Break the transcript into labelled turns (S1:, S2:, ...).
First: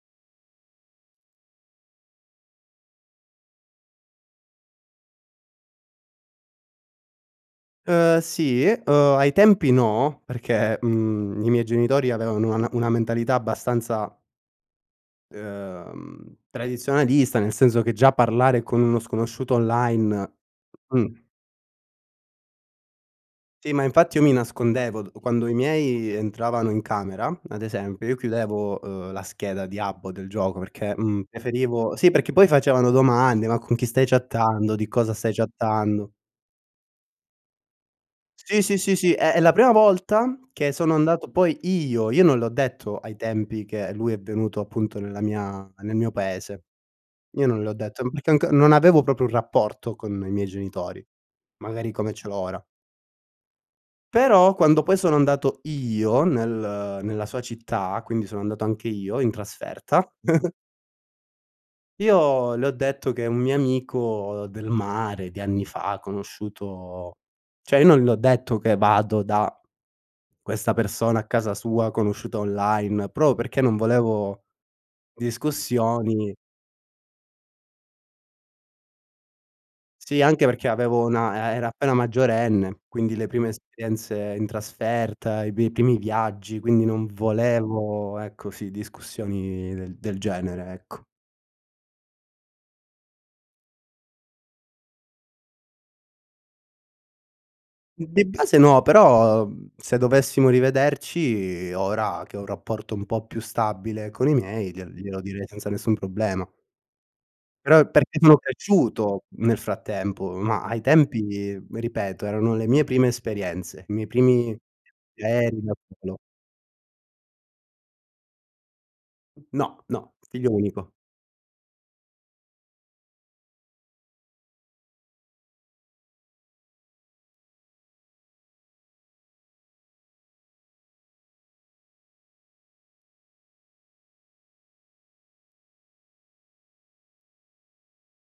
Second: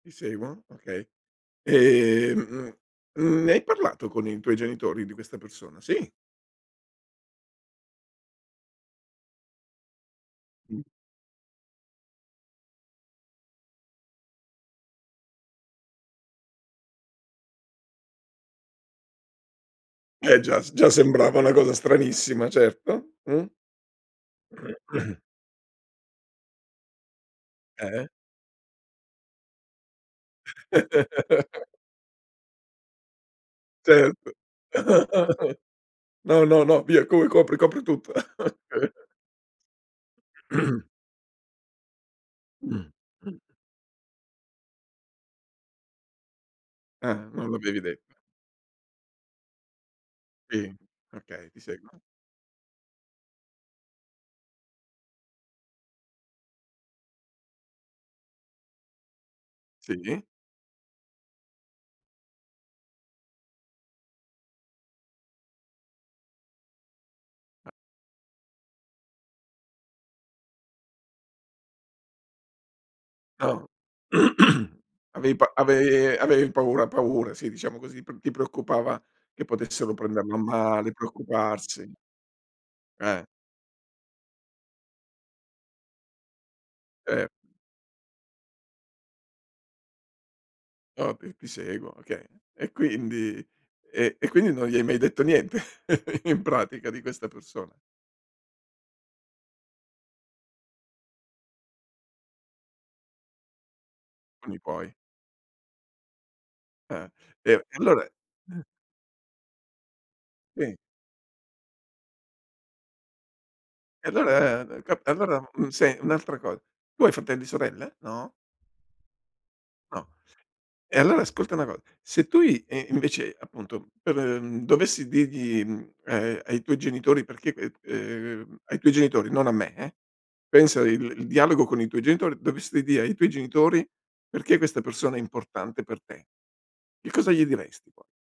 S1: Ti seguono, okay. Ehm, mhmm, ne hai parlato con i tuoi genitori di questa persona? Sì?
S2: Uhm sì, uhm, ai tempi no, perché,
S1: Mh.
S2: mhmm, i miei genitori avevano una una mentalità abbastanza uhm, tradizionalista, nel senso che già parlare con uno sconosciuto online,
S1: Eh già s già
S2: mh.
S1: sembrava una cosa stranissima certo. Mh.
S2: Sì, ma infatti io mi nascondevo, d quando i miei entravano in camera, ad esempio,
S1: Eh.
S2: io chiudevo, uhm, la scheda di app o del gioco perché, mhmm, preferivo sì, perché poi facevano domande, ma con chi stai
S1: Certo.
S2: chattando? Di cosa stai chattando?
S1: No no no via com copri tutto.
S2: Sì, sì,
S1: Ok
S2: sì, sì e la prima volta, che sono andato poi io io non l'ho
S1: Mh.
S2: detto ai tempi che lui è venuto appunto nella mia nel mio paese.
S1: Ah,
S2: Io
S1: non
S2: non l'ho
S1: l'avevi
S2: detto,
S1: detto.
S2: perché anco non avevo proprio un rapporto con i miei
S1: Sì.
S2: genitori,
S1: Okay, ti
S2: magari
S1: seguono.
S2: come ce l'ho ora. Però quando poi sono andato io nel nella sua città, quindi sono andato anche io in trasferta
S1: Sì.
S2: io le ho detto che un mio amico del mare di anni fa, conosciuto
S1: A
S2: cioè io non le ho detto che vado da questa persona a casa sua, conosciuta online, proprio perché
S1: Oh.
S2: non volevo
S1: Avevi pa ave
S2: discussioni.
S1: avevi paura paura sì, diciamo così, p ti preoccupava che potessero
S2: Sì,
S1: prenderlo a
S2: anche perché
S1: male,
S2: avevo una eh, era
S1: preoccuparsi.
S2: appena maggiorenne, quindi
S1: Eh.
S2: le prime esperienze in trasferta, i pi i primi viaggi, quindi non
S1: Certo.
S2: volevo, ecco, sì, discussioni del genere, ecco.
S1: Ok, ti seguono, okay. E quindi e e quindi non gli hai mai detto niente in pratica di questa persona.
S2: Mhmm, di base no, però se dovessimo rivederci, ora che ho un rapporto un po' più stabile con i
S1: Quindi
S2: miei,
S1: poi
S2: gliel glielo direi senza nessun problema.
S1: Eh, e
S2: Però è
S1: allora
S2: perché sono cresciuto, nel frattempo, ma
S1: Sì.
S2: ai tempi, ripeto, erano le mie prime esperienze, i miei
S1: E
S2: primi
S1: allora al a allora
S2: aerei
S1: un
S2: da
S1: se
S2: solo.
S1: un'altra cosa, tu hai fratelli, sorelle? No?
S2: No,
S1: No.
S2: no, figlio unico.
S1: E allora ascolta una co se tu i e invece, appunto dove dovessi dirgli, ehm, ai tuoi genitori perché ehm, ehm, ai tuoi genitori, non a me eh. Pensa il il dialogo con i tuoi genitori, dovessi dire ai tuoi genitori perché questa persona è importante per te? Che cosa gli diresti po